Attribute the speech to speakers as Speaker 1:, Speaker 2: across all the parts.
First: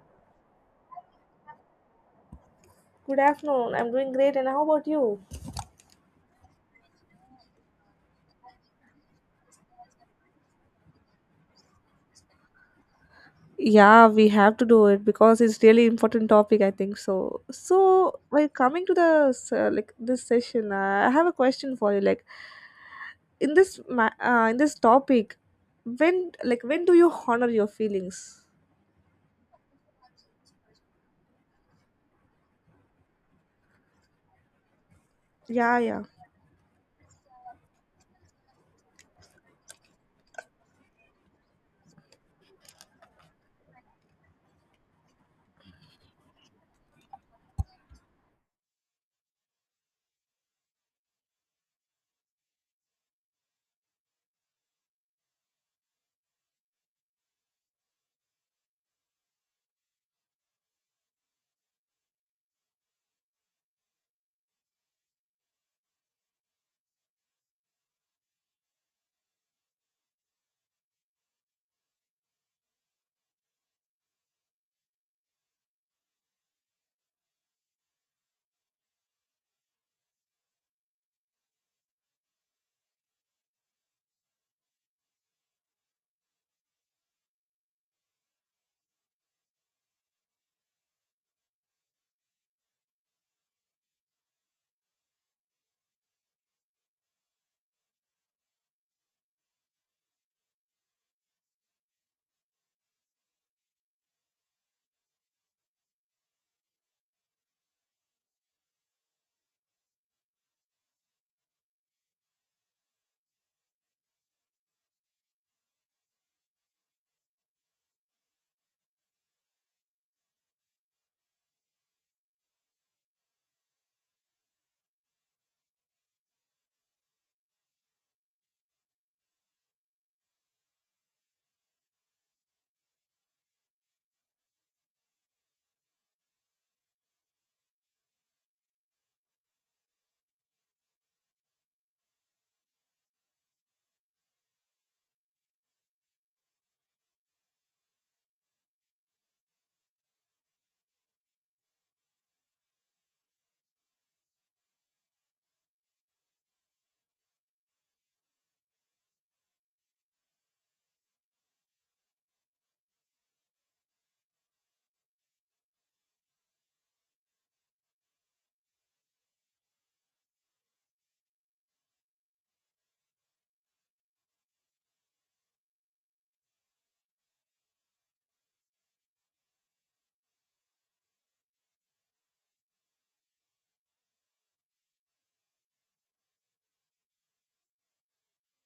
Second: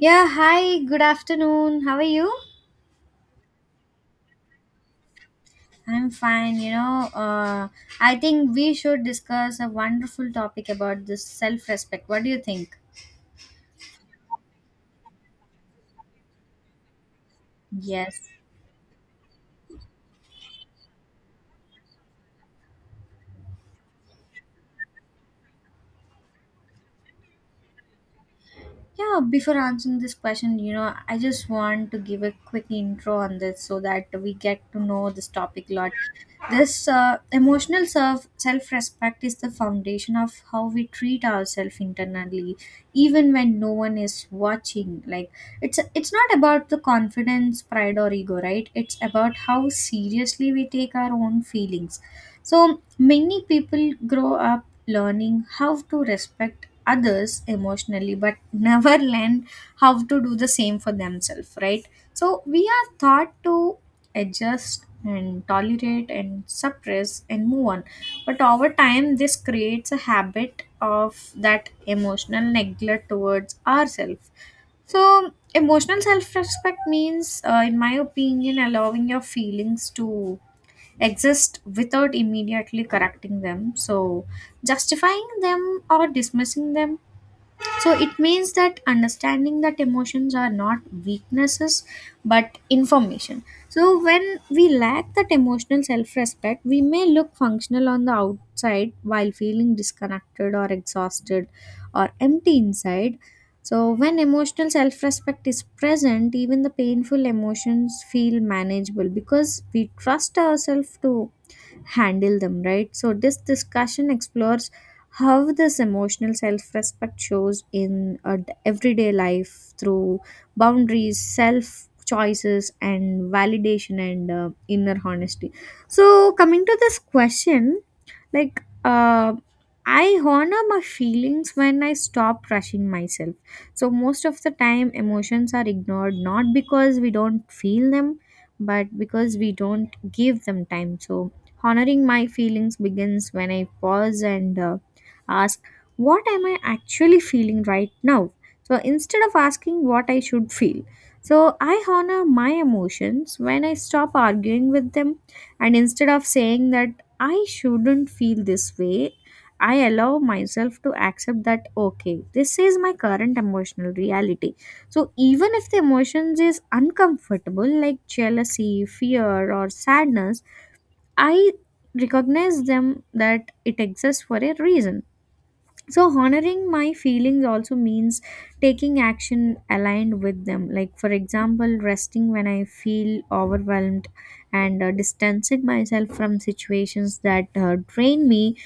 Speaker 1: Yeah, hi, good afternoon. How are you?
Speaker 2: Good afternoon. I'm doing great, and how about you?
Speaker 1: I'm fine, you know. I think we should discuss a wonderful topic about this self respect. What do you think?
Speaker 2: Yeah, we have to do it because it's really important topic, I think so. So,
Speaker 1: Yes.
Speaker 2: while coming to the like this session, I have a question for you. Like, in this in this topic, when when do you honor your feelings?
Speaker 1: Yeah, before answering this question, I just want to give a quick intro on this so that we get to know this topic a
Speaker 2: Yeah,
Speaker 1: lot.
Speaker 2: yeah,
Speaker 1: This emotional self respect is the foundation of how we treat ourselves internally, even when no one is watching. Like it's not about the confidence, pride, or ego, right? It's about how seriously we take our own feelings. So many people grow up learning how to respect others emotionally, but never learn how to do the same for themselves, right? So we are taught to adjust and tolerate and suppress and move on. But over time, this creates a habit of that emotional neglect towards ourselves. So, emotional self respect means, in my opinion, allowing your feelings to exist without immediately correcting them, so justifying them or dismissing them. So it means that understanding that emotions are not weaknesses but information. So when we lack that emotional self-respect, we may look functional on the outside while feeling disconnected or exhausted or empty inside. So when emotional self-respect is present, even the painful emotions feel manageable because we trust ourselves to handle them, right? So this discussion explores how this emotional self-respect shows in everyday life through boundaries, self choices, and validation, and inner honesty. So coming to this question, like uh, I honor my feelings when I stop rushing myself. So most of the time emotions are ignored not because we don't feel them but because we don't give them time. So honoring my feelings begins when I pause and ask, what am I actually feeling right now? So instead of asking what I should feel, so I honor my emotions when I stop arguing with them. And instead of saying that I shouldn't feel this way, I allow myself to accept that, okay, this is my current emotional reality. So even if the emotions is uncomfortable like jealousy, fear or sadness, I recognize them, that it exists for a reason. So honoring my feelings also means taking action aligned with them, like for example resting when I feel overwhelmed, and distancing myself from situations that drain me,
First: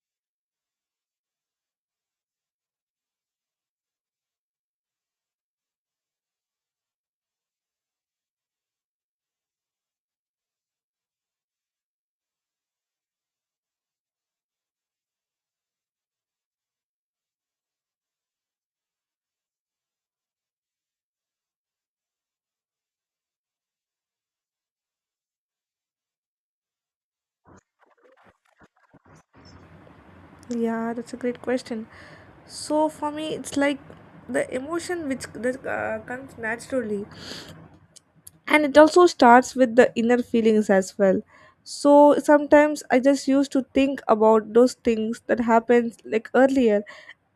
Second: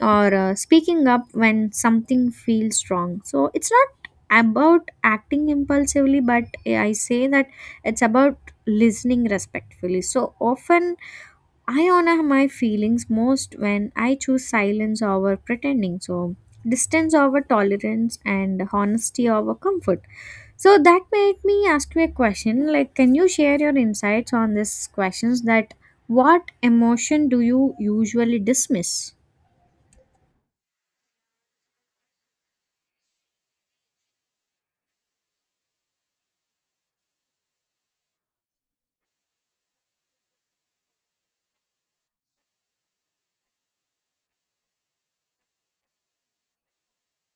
Speaker 1: or speaking up when something feels wrong. So it's not about acting impulsively, but I say that it's about listening respectfully. So often I honor my feelings most when I choose silence over pretending. So, distance over tolerance, and honesty over comfort. So, that made me ask you a question, like, can you share your insights on this questions, that what emotion do you usually dismiss?
Speaker 2: yeah. That's a great question. So for me, it's like the emotion which that comes naturally, and it also starts with the inner feelings as well. So sometimes I just used to think about those things that happened like earlier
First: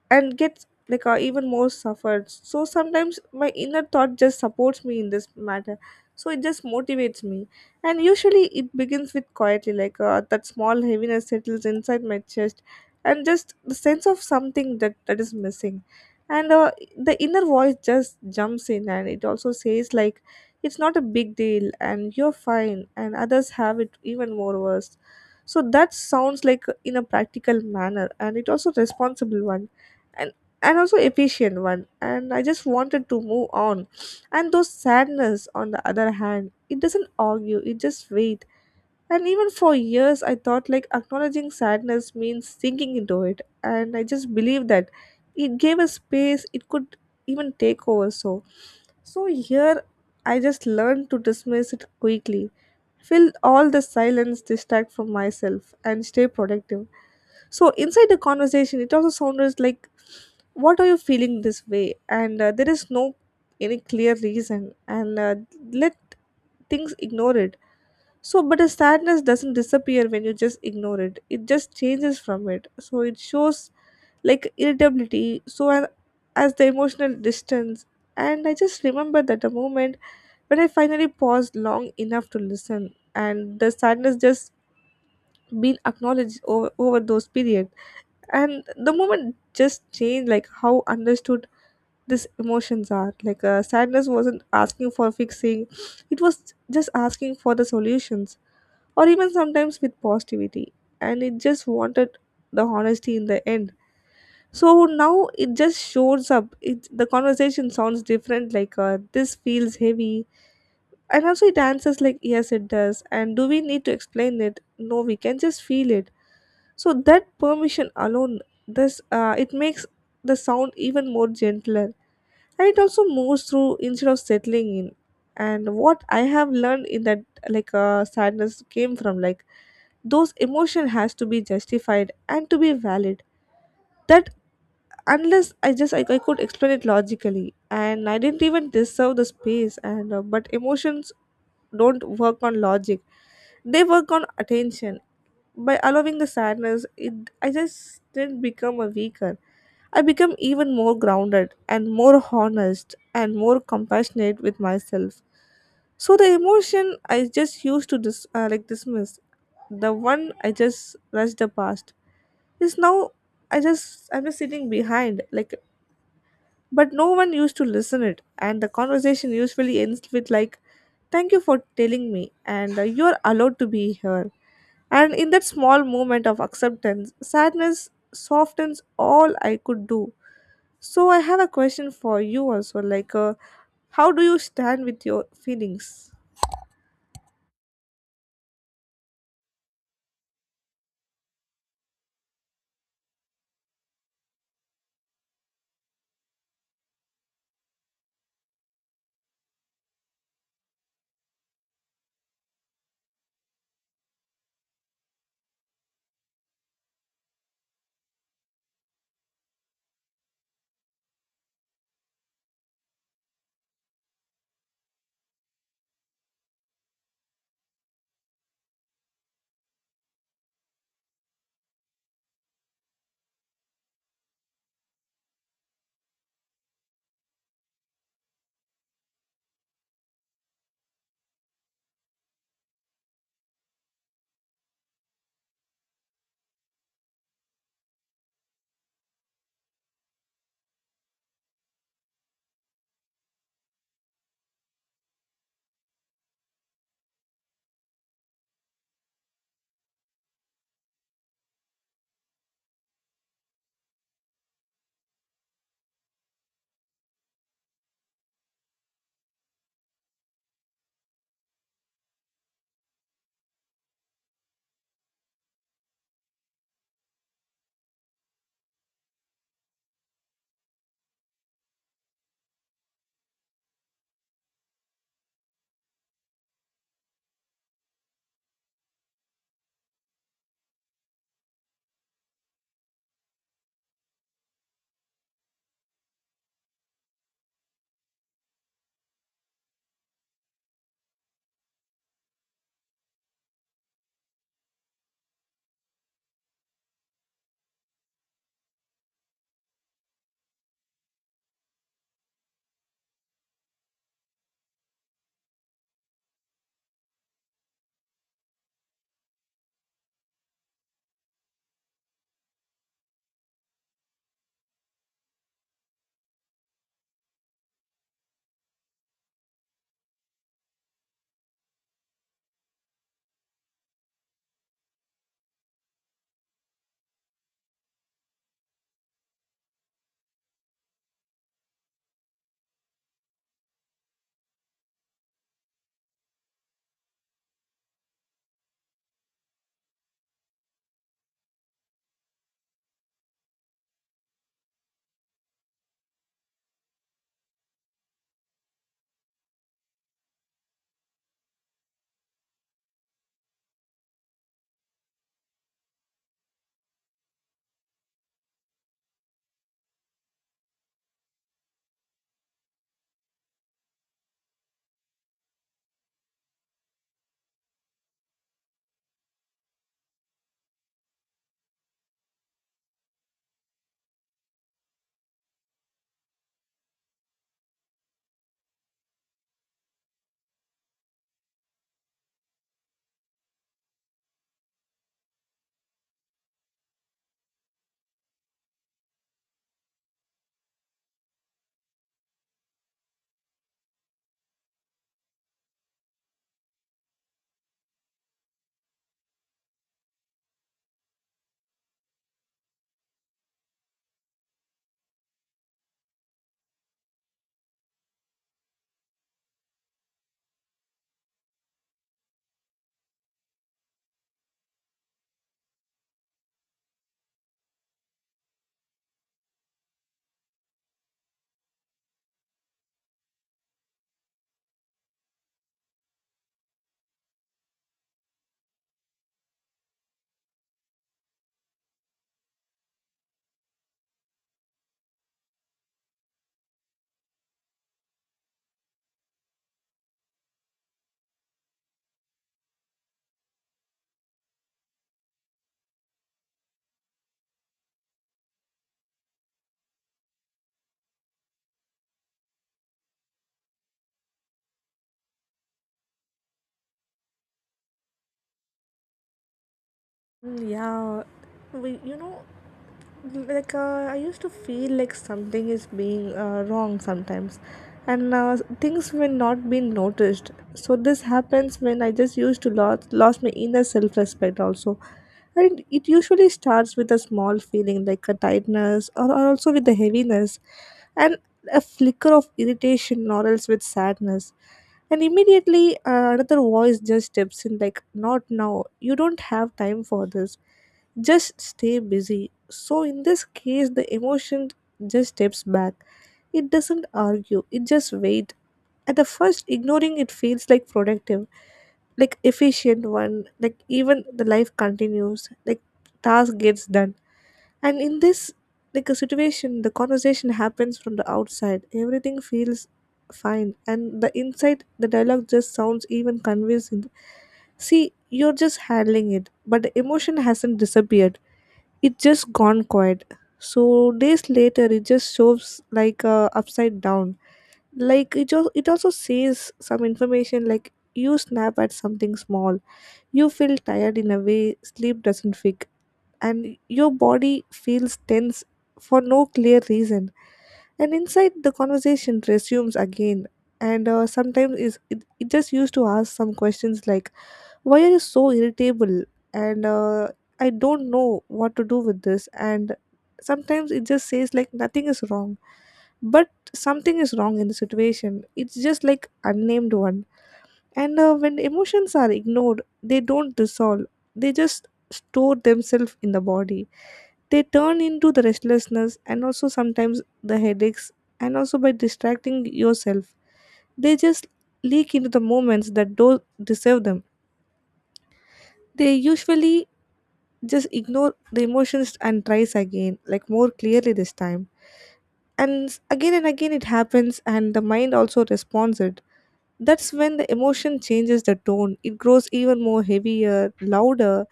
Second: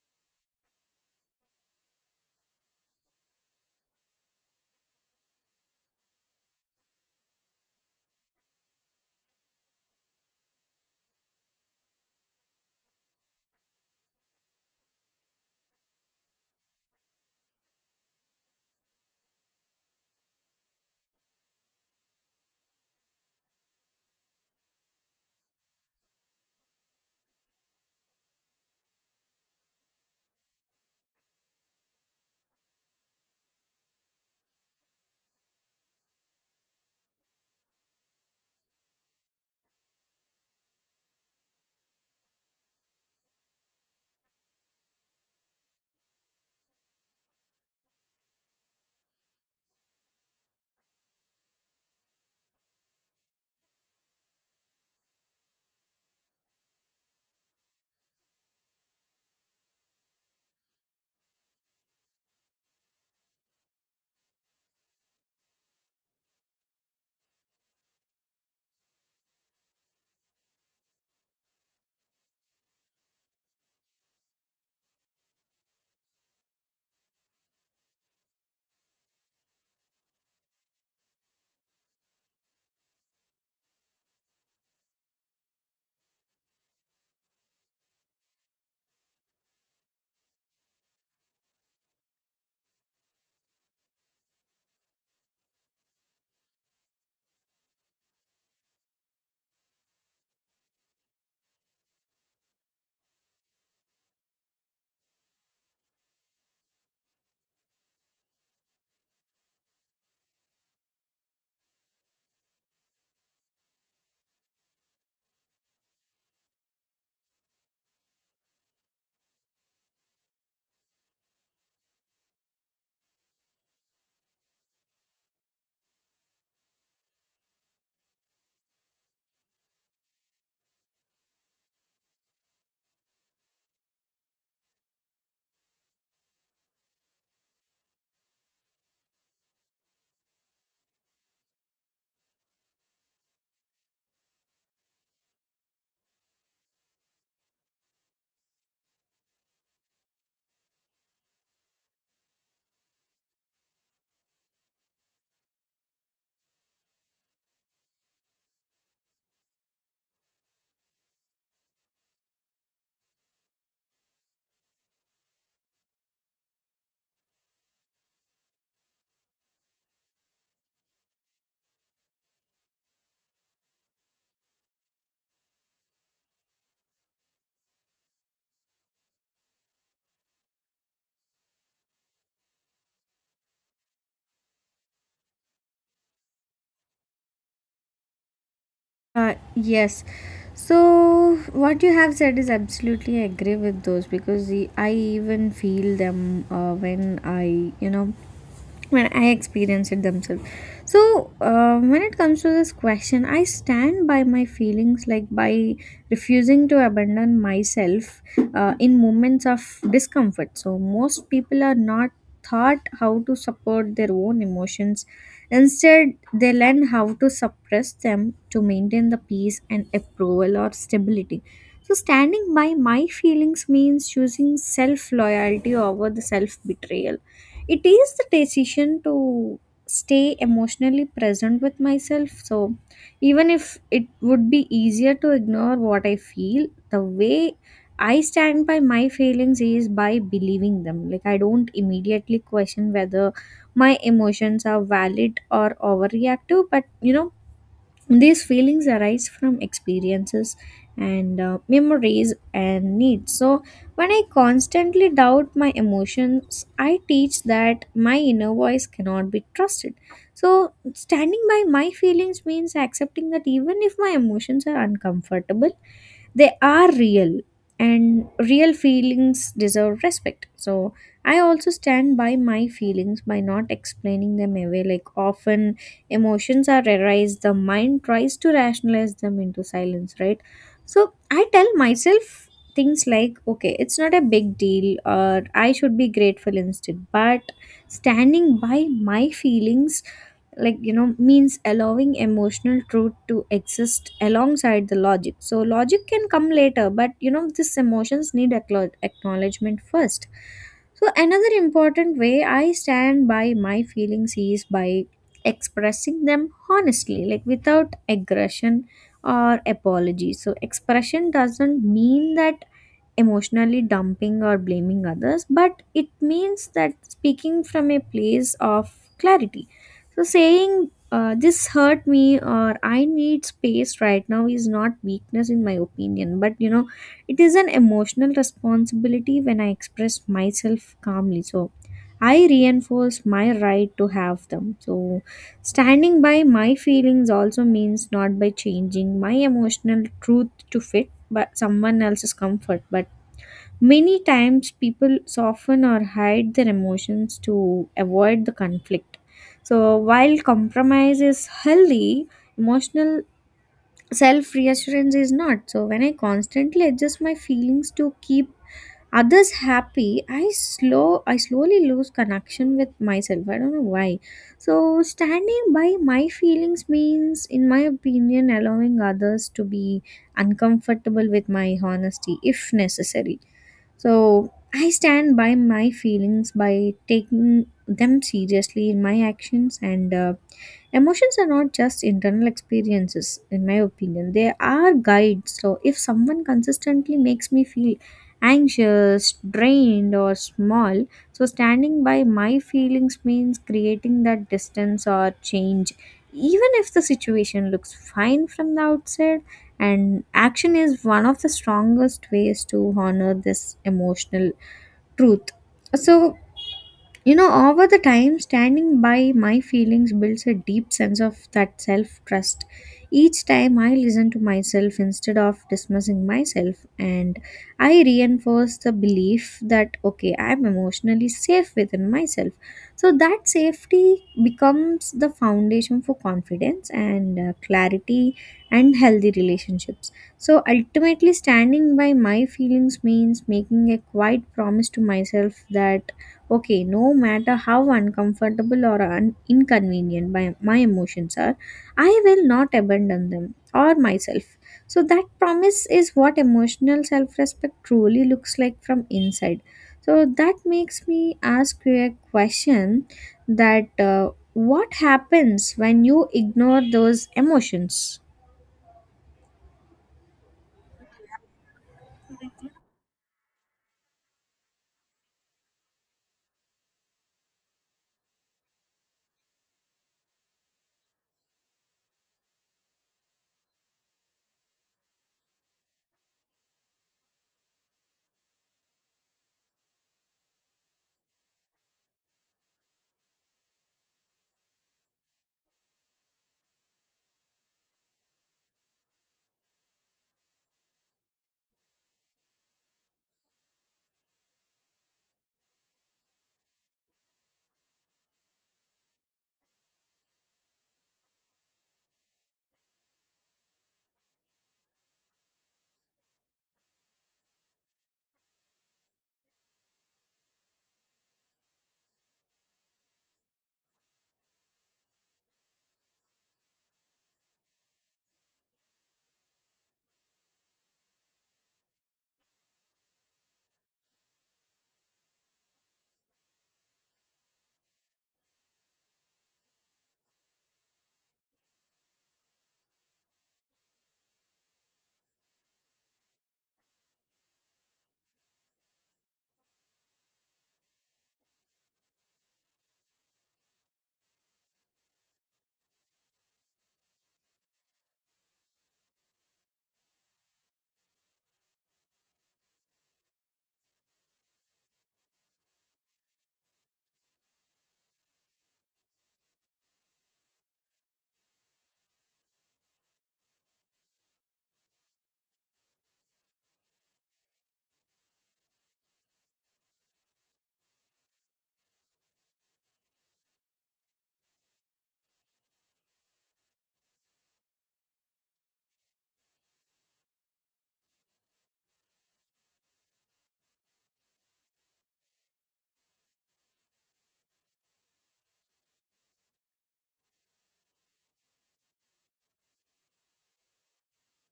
Speaker 2: and gets like, even more suffered. So sometimes my inner thought just supports me in this matter, so it just motivates me. And usually it begins with quietly, like, that small heaviness settles inside my chest and just the sense of something that is missing. And the inner voice just jumps in, and it also says like it's not a big deal and you're fine and others have it even more worse. So that sounds like in a practical manner, and it also responsible one and and also efficient one, and I just wanted to move on. And those sadness on the other hand, it doesn't argue, it just wait. And even for years, I thought like acknowledging sadness means sinking into it, and I just believed that it gave a space it could even take over. So here I just learned to dismiss it quickly, fill all the silence, distract from myself, and stay productive. So inside the conversation, it also sounded like, "What are you feeling this way?" And there is no any clear reason, and let things ignore it. So, but the sadness doesn't disappear when you just ignore it. It just changes from it. So it shows like irritability. As the emotional distance, and I just remember that the moment when I finally paused long enough to listen, and the sadness just been acknowledged over those periods. And the moment just changed like how understood these emotions are, like, sadness wasn't asking for fixing, it was just asking for the solutions, or even sometimes with positivity. And it just wanted the honesty in the end. So now it just shows up it the conversation sounds different, like, this feels heavy. And also it answers like yes it does, and do we need to explain it, no we can just feel it. So that permission alone, this, it makes the sound even more gentler, and it also moves through instead of settling in. And what I have learned in that, like, sadness came from like those emotion has to be justified and to be valid. That unless I just I could explain it logically, and I didn't even deserve the space. And but emotions don't work on logic, they work on attention. By allowing the sadness, it I just didn't become a weaker, I became even more grounded and more honest and more compassionate with myself. So the emotion I just used to dismiss, the one I just rushed the past is now I just I'm just sitting behind like, but no one used to listen it. And the conversation usually ends with like, "Thank you for telling me," and "You're allowed to be here." And in that small moment of acceptance, sadness softens all I could do. So I have a question for you also, like, how do you stand with your feelings?
Speaker 1: Yes. So what you have said is absolutely agree with those, because the, I even feel them when I, you know, when I experience it themselves. So, when it comes to this question, I stand by my feelings, like by refusing to abandon myself in moments of discomfort. So, most people are not taught how to support their own emotions. Instead, they learn how to suppress them to maintain the peace and approval or stability. So, standing by my feelings means choosing self loyalty over the self betrayal. It is the decision to stay emotionally present with myself. So even if it would be easier to ignore what I feel, the way I stand by my feelings is by believing them. Like I don't immediately question whether my emotions are valid or overreactive, but you know, these feelings arise from experiences and memories and needs. So, when I constantly doubt my emotions, I teach that my inner voice cannot be trusted. So, standing by my feelings means accepting that even if my emotions are uncomfortable, they are real, and real feelings deserve respect. So I also stand by my feelings by not explaining them away. Like often emotions are arise, the mind tries to rationalize them into silence, right? So I tell myself things like, okay, it's not a big deal, or I should be grateful instead. But standing by my feelings, like you know, means allowing emotional truth to exist alongside the logic. So logic can come later, but you know, these emotions need acknowledgement first. So another important way I stand by my feelings is by expressing them honestly, like without aggression or apology. So, expression doesn't mean that emotionally dumping or blaming others, but it means that speaking from a place of clarity. So, saying this hurt me, or I need space right now, is not weakness, in my opinion, but you know, it is an emotional responsibility when I express myself calmly. So, I reinforce my right to have them. So, standing by my feelings also means not by changing my emotional truth to fit but someone else's comfort. But many times people soften or hide their emotions to avoid the conflict. So while compromise is healthy, emotional self reassurance is not. So when I constantly adjust my feelings to keep others happy, I slowly lose connection with myself. I don't know why. So standing by my feelings means, in my opinion, allowing others to be uncomfortable with my honesty if necessary. So I stand by my feelings by taking them seriously in my actions, and emotions are not just internal experiences, in my opinion. They are guides. So, if someone consistently makes me feel anxious, drained, or small, so standing by my feelings means creating that distance or change. Even if the situation looks fine from the outside, and action is one of the strongest ways to honor this emotional truth. So, you know, over the time, standing by my feelings builds a deep sense of that self trust. Each time I listen to myself instead of dismissing myself, and I reinforce the belief that, okay, I'm emotionally safe within myself. So that safety becomes the foundation for confidence and clarity and healthy relationships. So ultimately, standing by my feelings means making a quiet promise to myself, that okay, no matter how uncomfortable or inconvenient my emotions are, I will not abandon them or myself. So, that promise is what emotional self respect truly looks like from inside. So, that makes me ask you a question, that what happens when you ignore those emotions?
Speaker 2: Mm, yeah, we, you know, like, I used to feel like something is being wrong sometimes, and things were not being noticed. So this happens when I just used to lost my inner self-respect also. And it usually starts with a small feeling like a tightness, or also with the heaviness, and a flicker of irritation or else with sadness. And immediately, another voice just steps in like not now, you don't have time for this, just stay busy. So, in this case, the emotion just steps back. It doesn't argue, it just waits. At the first, ignoring it feels like productive, like efficient one, like even the life continues, like task gets done. And in this like a situation, the conversation happens from the outside. Everything feels fine. And the inside the dialogue just sounds even convincing. See, you're just handling it, but the emotion hasn't disappeared, it just gone quiet. So days later, it just shows like, upside down. Like it just it also says some information like you snap at something small, you feel tired in a way sleep doesn't fix, and your body feels tense for no clear reason. And inside the conversation resumes again, and sometimes is it just used to ask some questions like why are you so irritable? And I don't know what to do with this. And sometimes it just says like nothing is wrong, but something is wrong in the situation. It's just like unnamed one. And when emotions are ignored, they don't dissolve. They just store themselves in the body. They turn into the restlessness and also sometimes the headaches, and also by distracting yourself. They just leak into the moments that don't deserve them. They usually just ignore the emotions and tries again like more clearly this time. Again and again it happens, and the mind also responds it. That's when the emotion changes the tone, it grows even more heavier, louder.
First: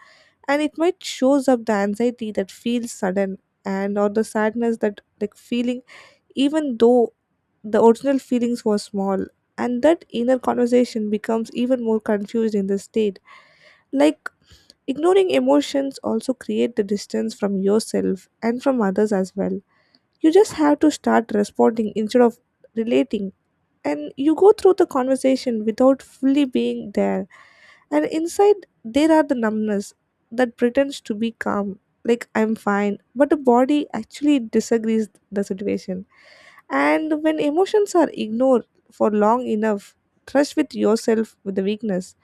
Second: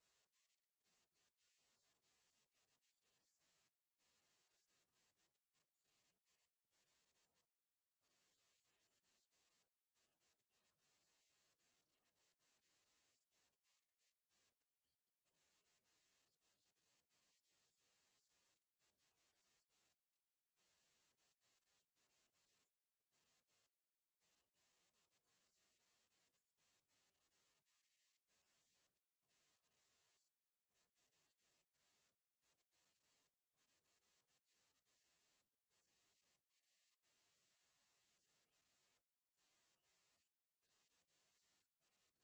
Speaker 2: And it might shows up the anxiety that feels sudden and or the sadness that like feeling, even though the original feelings were small. And that inner conversation becomes even more confused in this state. Like, ignoring emotions also create the distance from yourself and from others as well. You just have to start responding instead of relating, and you go through the conversation without fully being there. And inside there are the numbness that pretends to be calm, like I'm fine, but the body actually disagrees the situation. And when emotions are ignored for long enough, trust with yourself with the weakness.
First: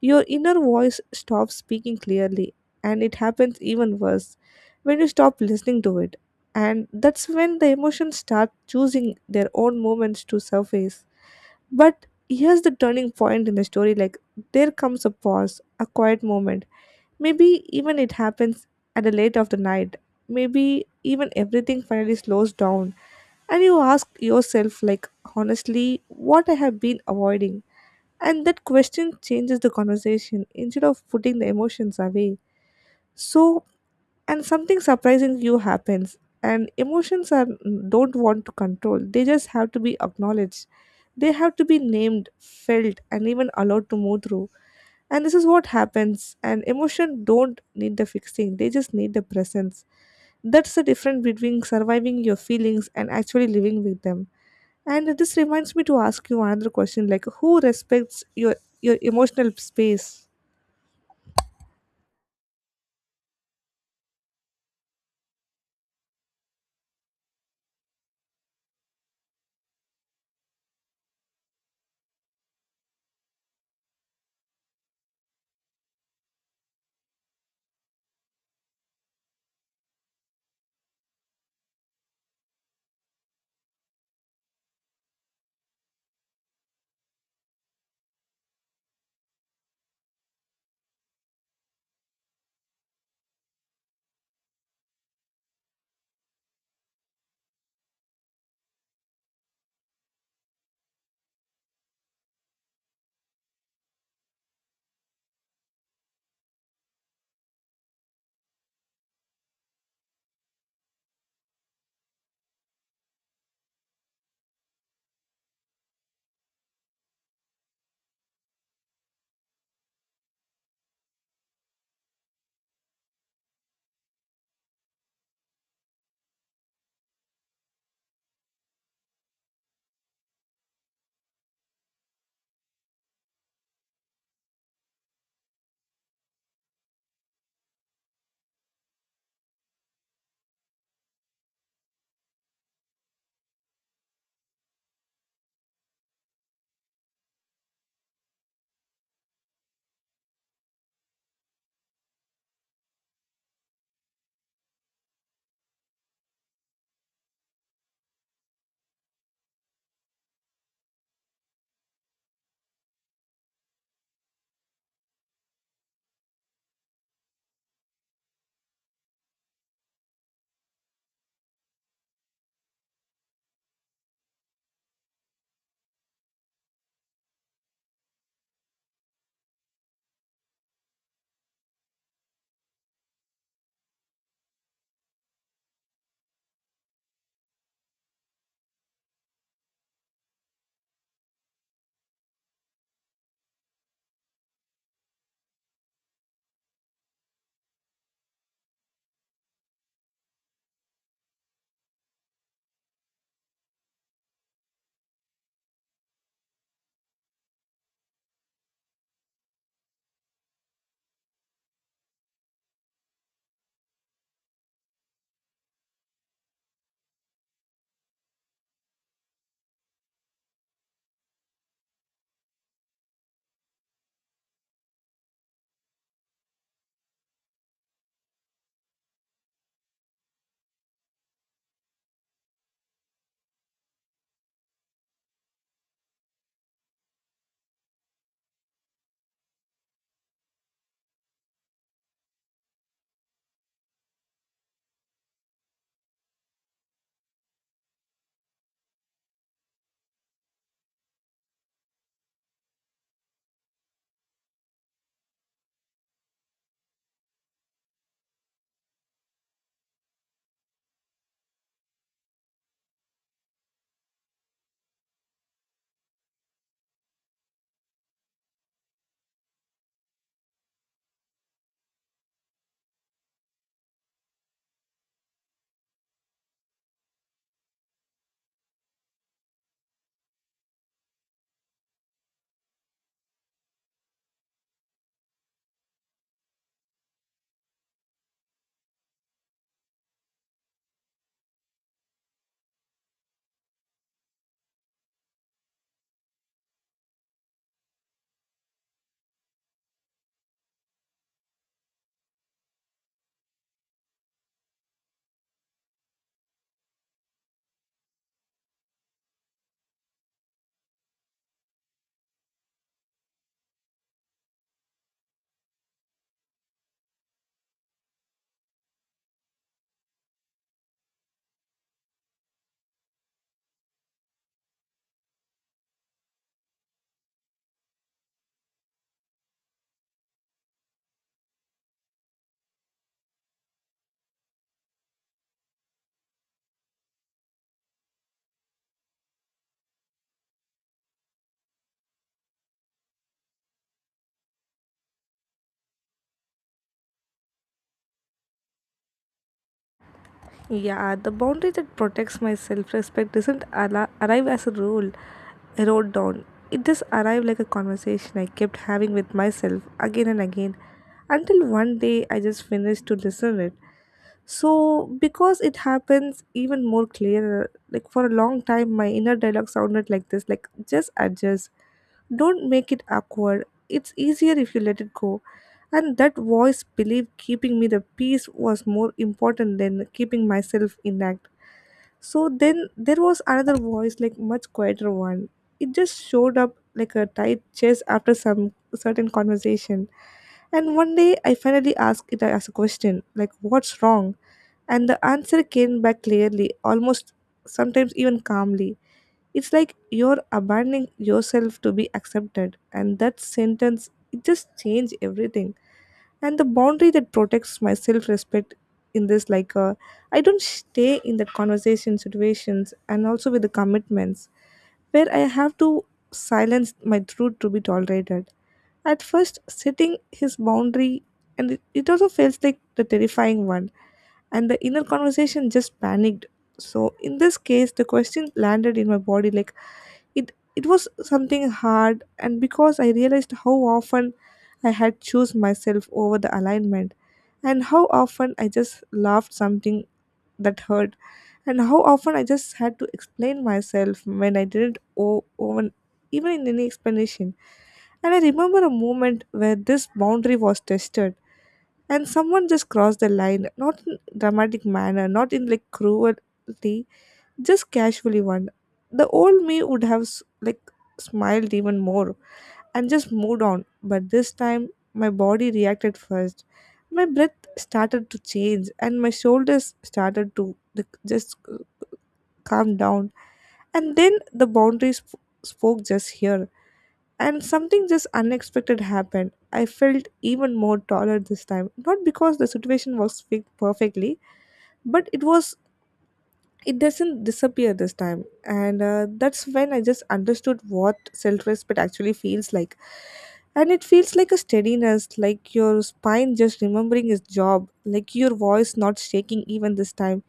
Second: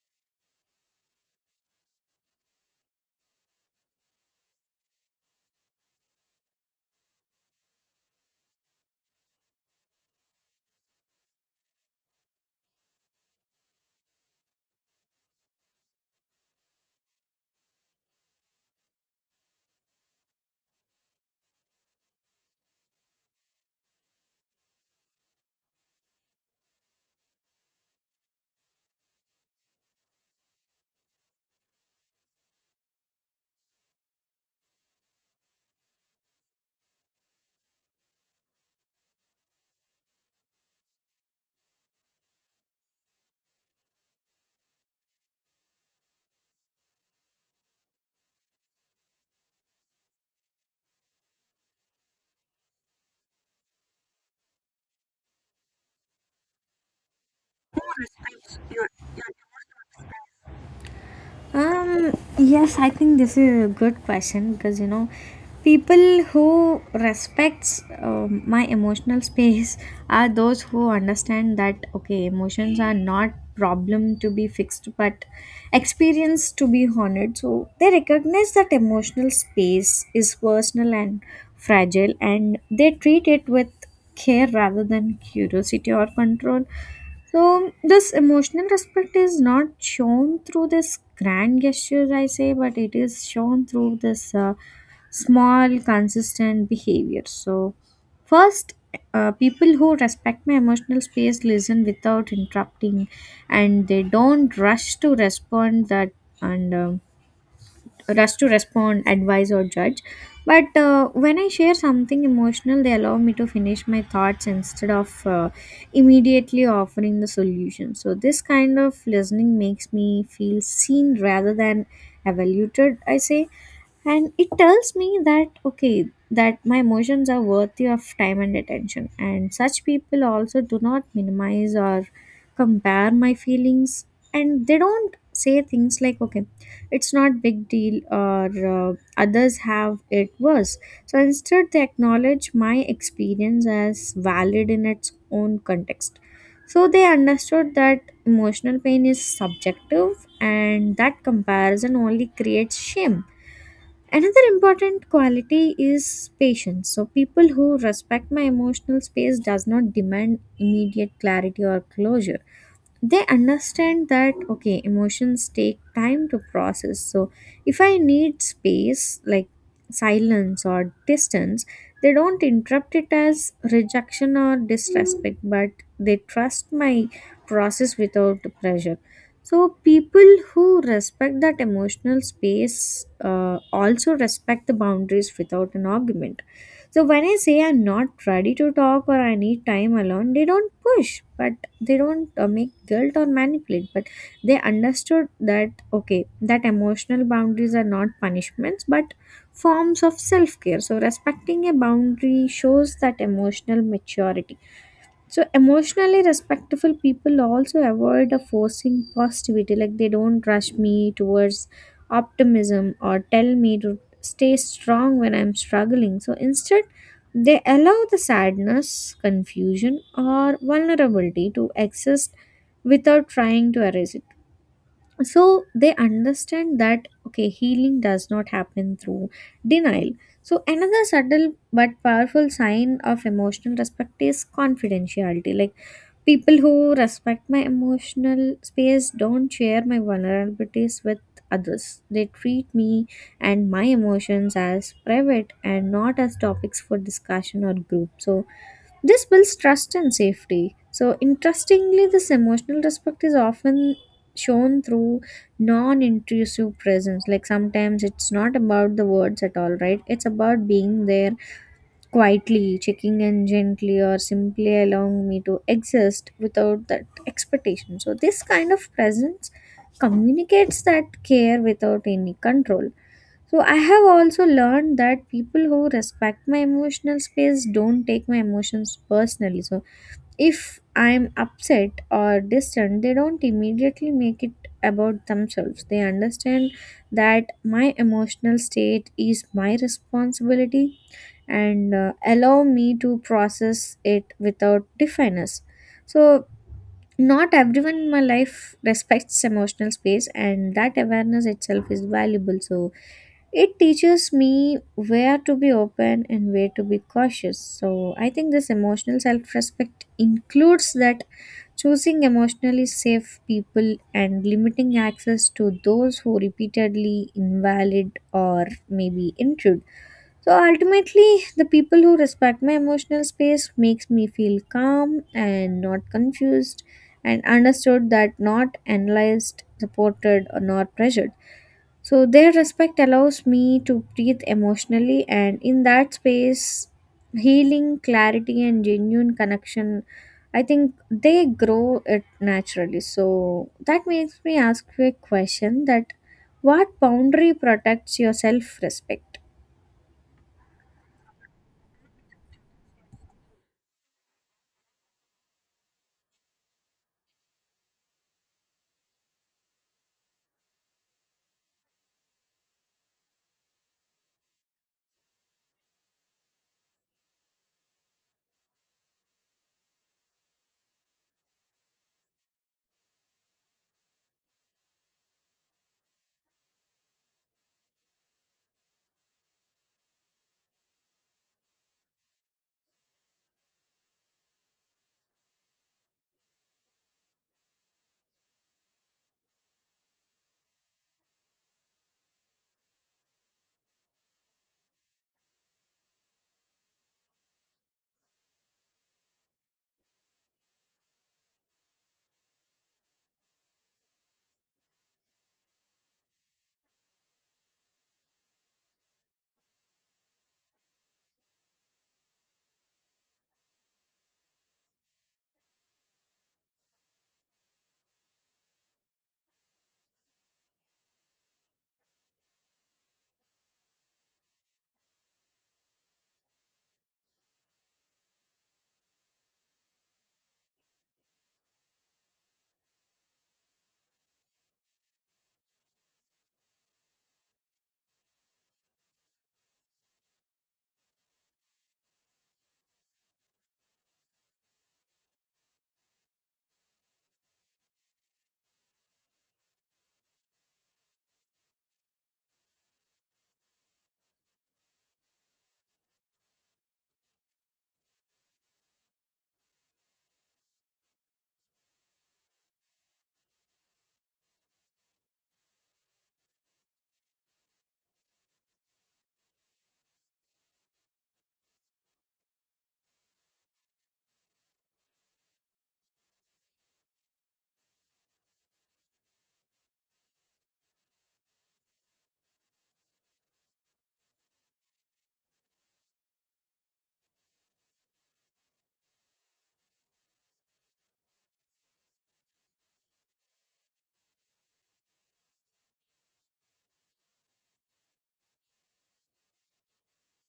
Speaker 2: Your inner voice stops speaking clearly, and it happens even worse when you stop listening to it. And that's when the emotions start choosing their own moments to surface. But here's the turning point in the story, like, there comes a pause, a quiet moment. Maybe even it happens at the late of the night. Maybe even everything finally slows down, and you ask yourself, like, honestly, what I have been avoiding. And that question changes the conversation instead of putting the emotions away. So, and something surprising you happens. And emotions are, don't want to control. They just have to be acknowledged. They have to be named, felt, and even allowed to move through. And this is what happens. And emotion don't need the fixing. They just need the presence. That's the difference between surviving your feelings and actually living with them. And this reminds me to ask you another question, like who respects your emotional space?
Speaker 1: Yes, I think this is a good question, because you know, people who respects my emotional space are those who understand that, okay, emotions are not problem to be fixed, but experience to be honored. So they recognize that emotional space is personal and fragile, and they treat it with care rather than curiosity or control. So this emotional respect is not shown through this grand gestures, I say, but it is shown through this small, consistent behavior. So first, people who respect my emotional space listen without interrupting, and they don't rush to respond that and. Rush to respond, advise, or judge. But when I share something emotional, they allow me to finish my thoughts instead of immediately offering the solution. So, this kind of listening makes me feel seen rather than evaluated, I say. And it tells me that, okay, that my emotions are worthy of time and attention. And such people also do not minimize or compare my feelings. And they don't say things like, okay, it's not big deal, or others have it worse. So instead, they acknowledge my experience as valid in its own context. So they understood that emotional pain is subjective, and that comparison only creates shame. Another important quality is patience. So people who respect my emotional space does not demand immediate clarity or closure. They understand that, okay, emotions take time to process. So if I need space, like silence or distance, they don't interrupt it as rejection or disrespect, but they trust my process without pressure. So people who respect that emotional space also respect the boundaries without an argument. So when I say I'm not ready to talk, or I need time alone, they don't push, but they don't make guilt or manipulate. But they understood that, okay, that emotional boundaries are not punishments, but forms of self care. So respecting a boundary shows that emotional maturity. So emotionally respectful people also avoid a forcing positivity. Like they don't rush me towards optimism or tell me to stay strong when I'm struggling. So instead, they allow the sadness, confusion, or vulnerability to exist without trying to erase it. So they understand that, okay, healing does not happen through denial. So another subtle but powerful sign of emotional respect is confidentiality. Like people who respect my emotional space don't share my vulnerabilities with others. They treat me and my emotions as private, and not as topics for discussion or group. So, this builds trust and safety. So, interestingly, this emotional respect is often shown through non intrusive presence. Like sometimes it's not about the words at all, right? It's about being there quietly checking in gently or simply allowing me to exist without that expectation. So this kind of presence communicates that care without any control. So I have also learned that people who respect my emotional space don't take my emotions personally. So if I'm upset or distant, they don't immediately make it about themselves. They understand that my emotional state is my responsibility and allow me to process it without defiance. So, not everyone in my life respects emotional space, and that awareness itself is valuable. So, it teaches me where to be open and where to be cautious. So I think this emotional self respect includes that choosing emotionally safe people and limiting access to those who repeatedly invalid or maybe intrude. So ultimately, the people who respect my emotional space makes me feel calm and not confused and understood, that not analyzed, supported or not pressured. So their respect allows me to breathe emotionally, and in that space healing, clarity and genuine connection, I think they grow it naturally. So that makes me ask you a question that what boundary protects your self respect?
Speaker 2: Yeah, the boundary that protects my self-respect doesn't arrive as a rule I wrote down. It just arrived like a conversation I kept having with myself again and again until one day I just finished to listen it. So, because it happens even more clearer, like for a long time, my inner dialogue sounded like this, like, just adjust, don't make it awkward. It's easier if you let it go. And that voice believed keeping me the peace was more important than keeping myself intact. So then there was another voice, like much quieter one. It just showed up like a tight chest after some certain conversation. And one day I finally asked it as a question, like, what's wrong? And the answer came back clearly, almost sometimes even calmly. It's like you're abandoning yourself to be accepted. And that sentence, it just changed everything. And the boundary that protects my self respect in this, like, I don't stay in that conversation situations and also with the commitments where I have to silence my truth to be tolerated. At first, setting his boundary, and it also feels like the terrifying one, and the inner conversation just panicked. So, in this case, the question landed in my body like, it was something hard and because I realized how often I had choose myself over the alignment, and how often I just loved something that hurt, and how often I just had to explain myself when I didn't owe even in any explanation. And I remember a moment where this boundary was tested, and someone just crossed the line, not in dramatic manner, not in like cruelty, just casually one. The old me would have like smiled even more and just moved on, but this time my body reacted first. My breath started to change and my shoulders started to like, just calm down. And then the boundaries spoke just here, and something just unexpected happened. I felt even more taller this time, not because the situation was fixed perfectly, but it was, it doesn't disappear this time, and that's when I just understood what self-respect actually feels like. And it feels like a steadiness, like your spine just remembering its job, like your voice not shaking even this time,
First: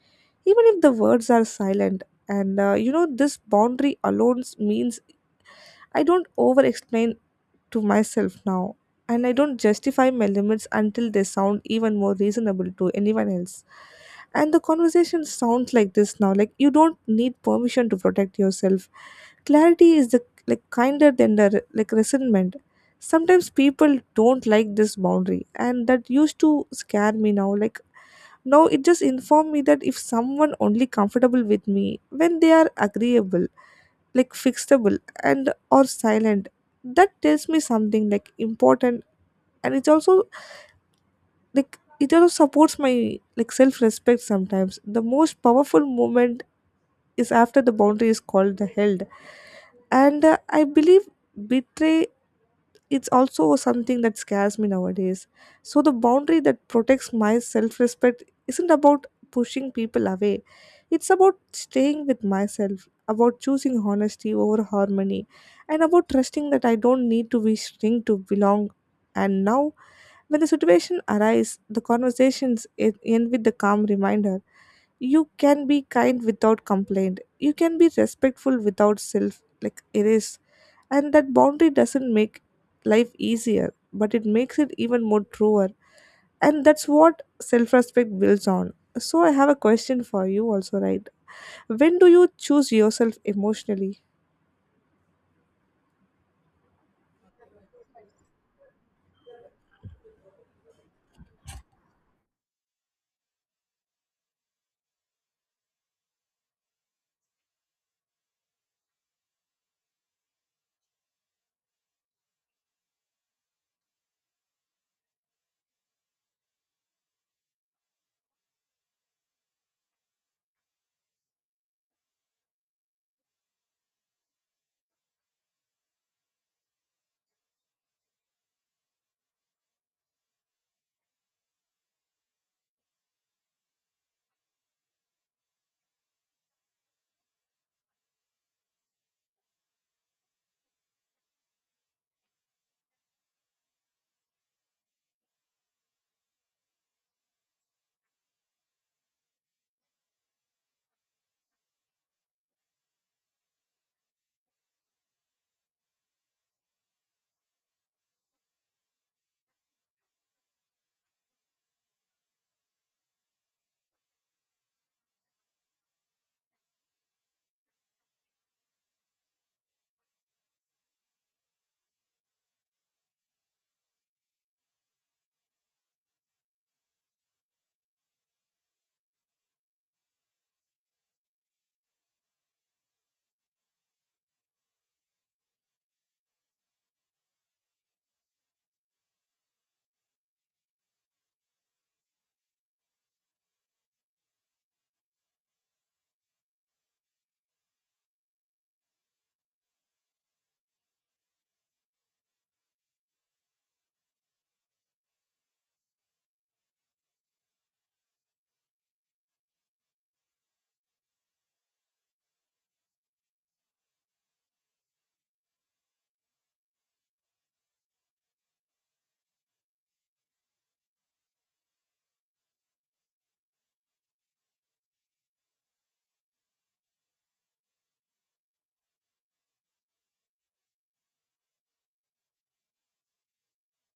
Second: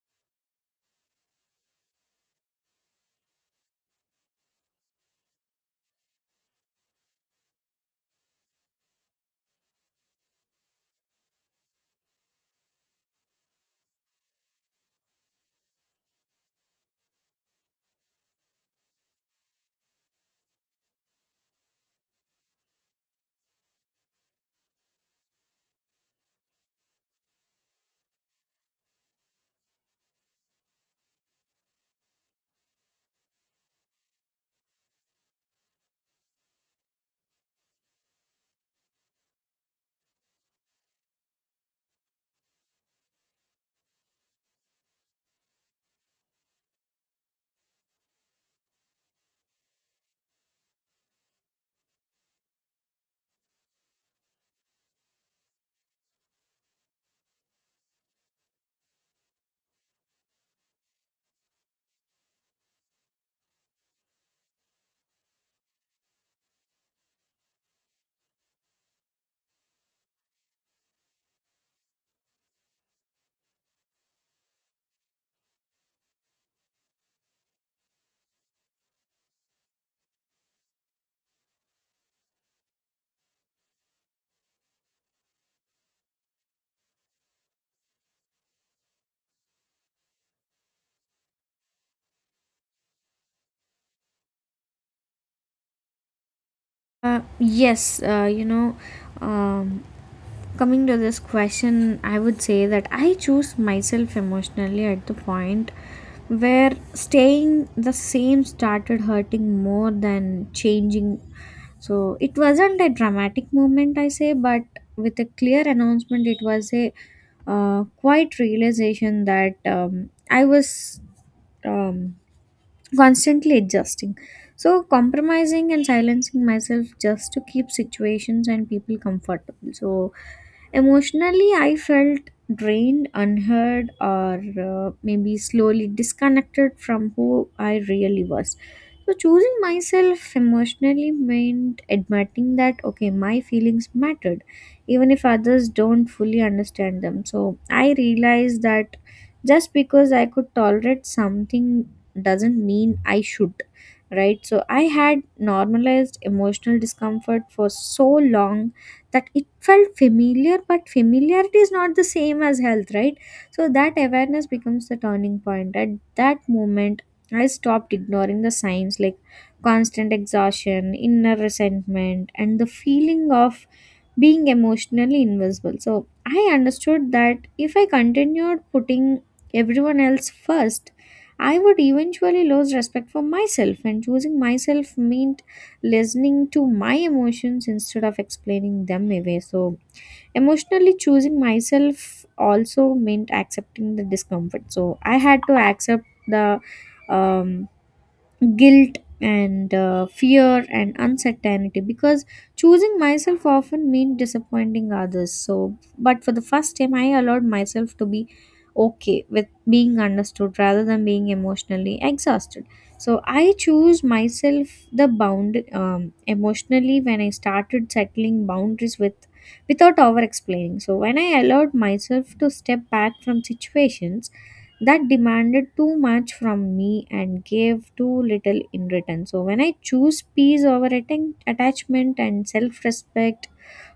Speaker 2: even if the words are silent. And this boundary alone means I don't over explain to myself now, and I don't justify my limits until they sound even more reasonable to anyone else. And the conversation sounds like this now, like you don't need permission to protect yourself. Clarity is the like kinder than the like resentment. Sometimes people don't like this boundary, and that used to scare me now. Like now it just informed me that if someone only comfortable with me when they are agreeable, like fixable and or silent, that tells me something like important. And it's also, like it also supports my like self-respect. Sometimes the most powerful moment is after the boundary is called the held, and I believe betray, it's also something that scares me nowadays. So the boundary that protects my self-respect isn't about pushing people away. It's about staying with myself, about choosing honesty over harmony, and about trusting that I don't need to be shrink to belong. And now, when the situation arises, the conversations end with the calm reminder, you can be kind without complaint, you can be respectful without self like erase, and that boundary doesn't make life easier, but it makes it even more truer. And that's what self respect builds on. So, I have a question for you also, right? When do you choose yourself emotionally?
Speaker 1: Yes, you know, um, coming to this question, I would say that I choose myself emotionally at the point where staying the same started hurting more than changing. So it wasn't a dramatic moment, I say, but with a clear announcement, it was a quiet realization that I was. Um, Constantly adjusting, so compromising and silencing myself just to keep situations and people comfortable. So emotionally, I felt drained, unheard, or maybe slowly disconnected from who I really was. So, choosing myself emotionally meant admitting that, okay, my feelings mattered, even if others don't fully understand them. So, I realized that just because I could tolerate something doesn't mean I should, right? So, I had normalized emotional discomfort for so long that it felt familiar, but familiarity is not the same as health, right? So that awareness becomes the turning point. At that moment I stopped ignoring the signs, like constant exhaustion, inner resentment and the feeling of being emotionally invisible. So I understood that if I continued putting everyone else first, I would eventually lose respect for myself, and choosing myself mean listening to my emotions instead of explaining them away. So, emotionally choosing myself also meant accepting the discomfort. So, I had to accept the um, guilt and fear and uncertainty, because choosing myself often means disappointing others. So but for the first time I allowed myself to be okay with being understood rather than being emotionally exhausted. So I choose myself the bound emotionally when I started settling boundaries with without over explaining. So when I allowed myself to step back from situations that demanded too much from me and gave too little in return, so when I choose peace over attachment and self-respect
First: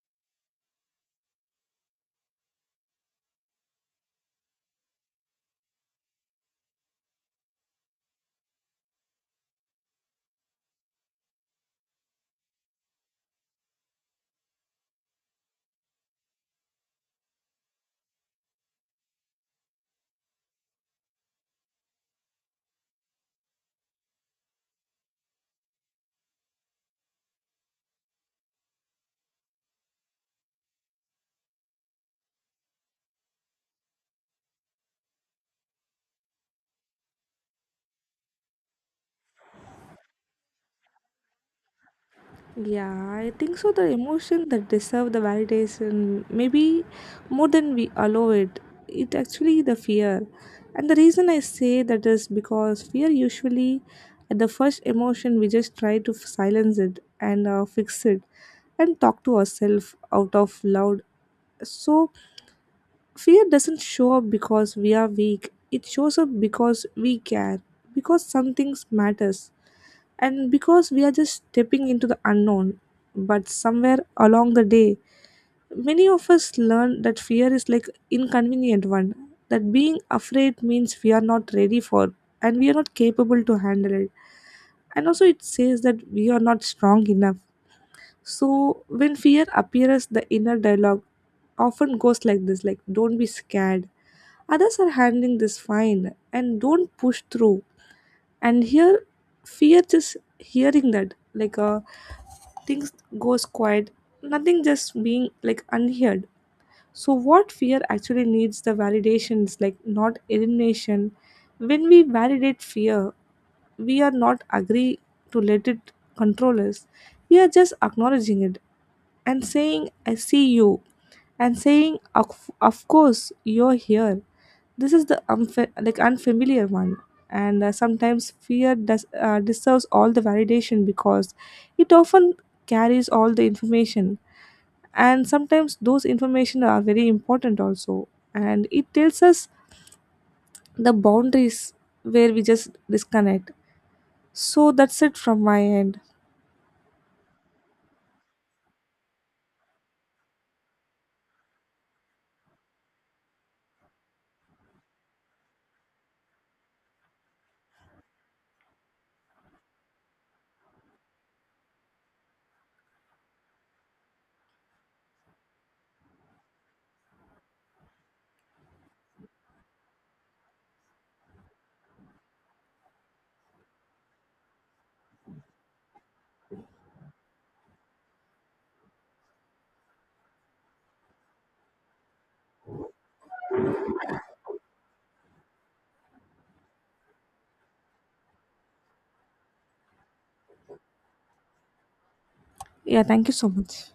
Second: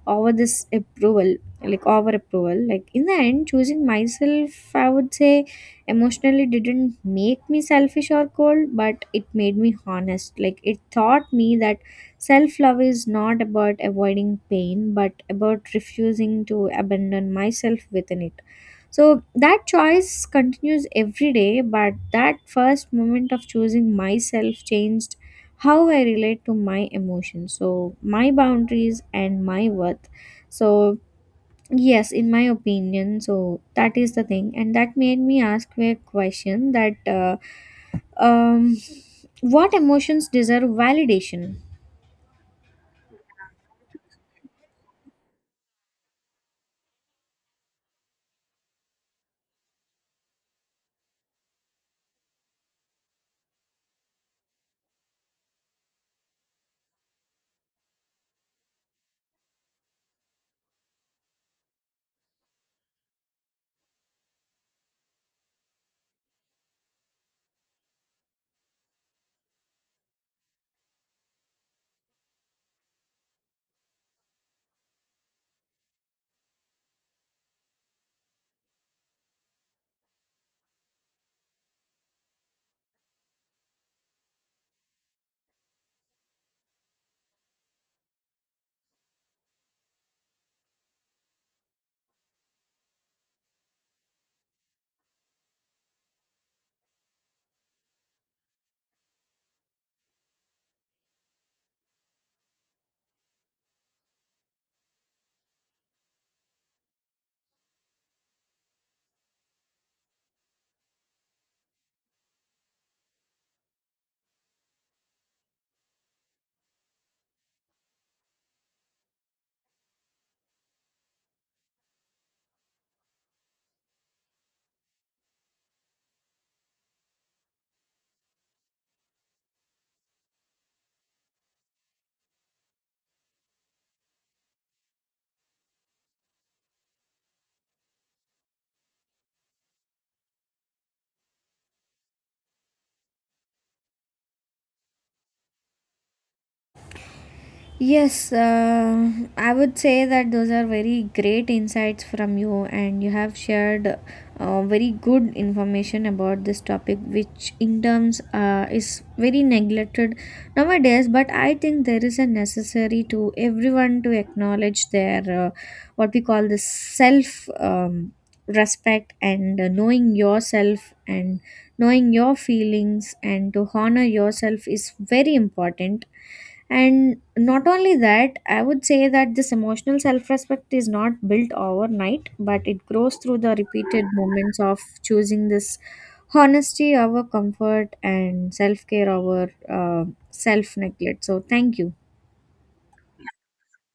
Speaker 1: over this approval, like over approval. Like in the end, choosing myself, I would say emotionally, didn't make me selfish or cold, but it made me honest. Like it taught me that self love is not about avoiding pain, but about refusing to abandon myself within it. So that choice continues every day, but that first moment of choosing myself changed how I relate to my emotions, so my boundaries and my worth. So, yes, in my opinion, so that is the thing, and that made me ask a question that um, what emotions deserve validation?
Speaker 2: Yeah, I think so. The emotion that deserve the validation, maybe more than we allow it, it actually the fear. And the reason I say that is because fear usually, at the first emotion, we just try to silence it and fix it and talk to ourselves out of loud. So, fear doesn't show up because we are weak, it shows up because we care, because something matters, and because we are just stepping into the unknown. But somewhere along the day, many of us learn that fear is like inconvenient one, that being afraid means we are not ready for and we are not capable to handle it, and also it says that we are not strong enough. So when fear appears, the inner dialogue often goes like this, like don't be scared. Others are handling this fine and don't push through. And here fear just hearing that like things goes quiet, nothing just being like unheard. So what fear actually needs the validations like not elimination. When we validate fear, we are not agree to let it control us, we are just acknowledging it and saying I see you, and saying of course you're here, this is the like unfamiliar one. And sometimes fear does deserves all the validation because it often carries all the information, and sometimes those information are very important also, and it tells us the boundaries where we just disconnect. So that's it from my end.
Speaker 1: Yes, I would say that those are very great insights from you, and you have shared very good information about this topic, which in terms is very neglected nowadays. But I think there is a necessary to everyone to acknowledge their what we call the self respect and knowing yourself and knowing your feelings and to honor yourself is very important. And not only that, I would say that this emotional self respect is not built overnight, but it grows through the repeated moments of choosing this honesty over comfort and self care over self neglect. So, thank you.
Speaker 2: Yeah, thank you so much.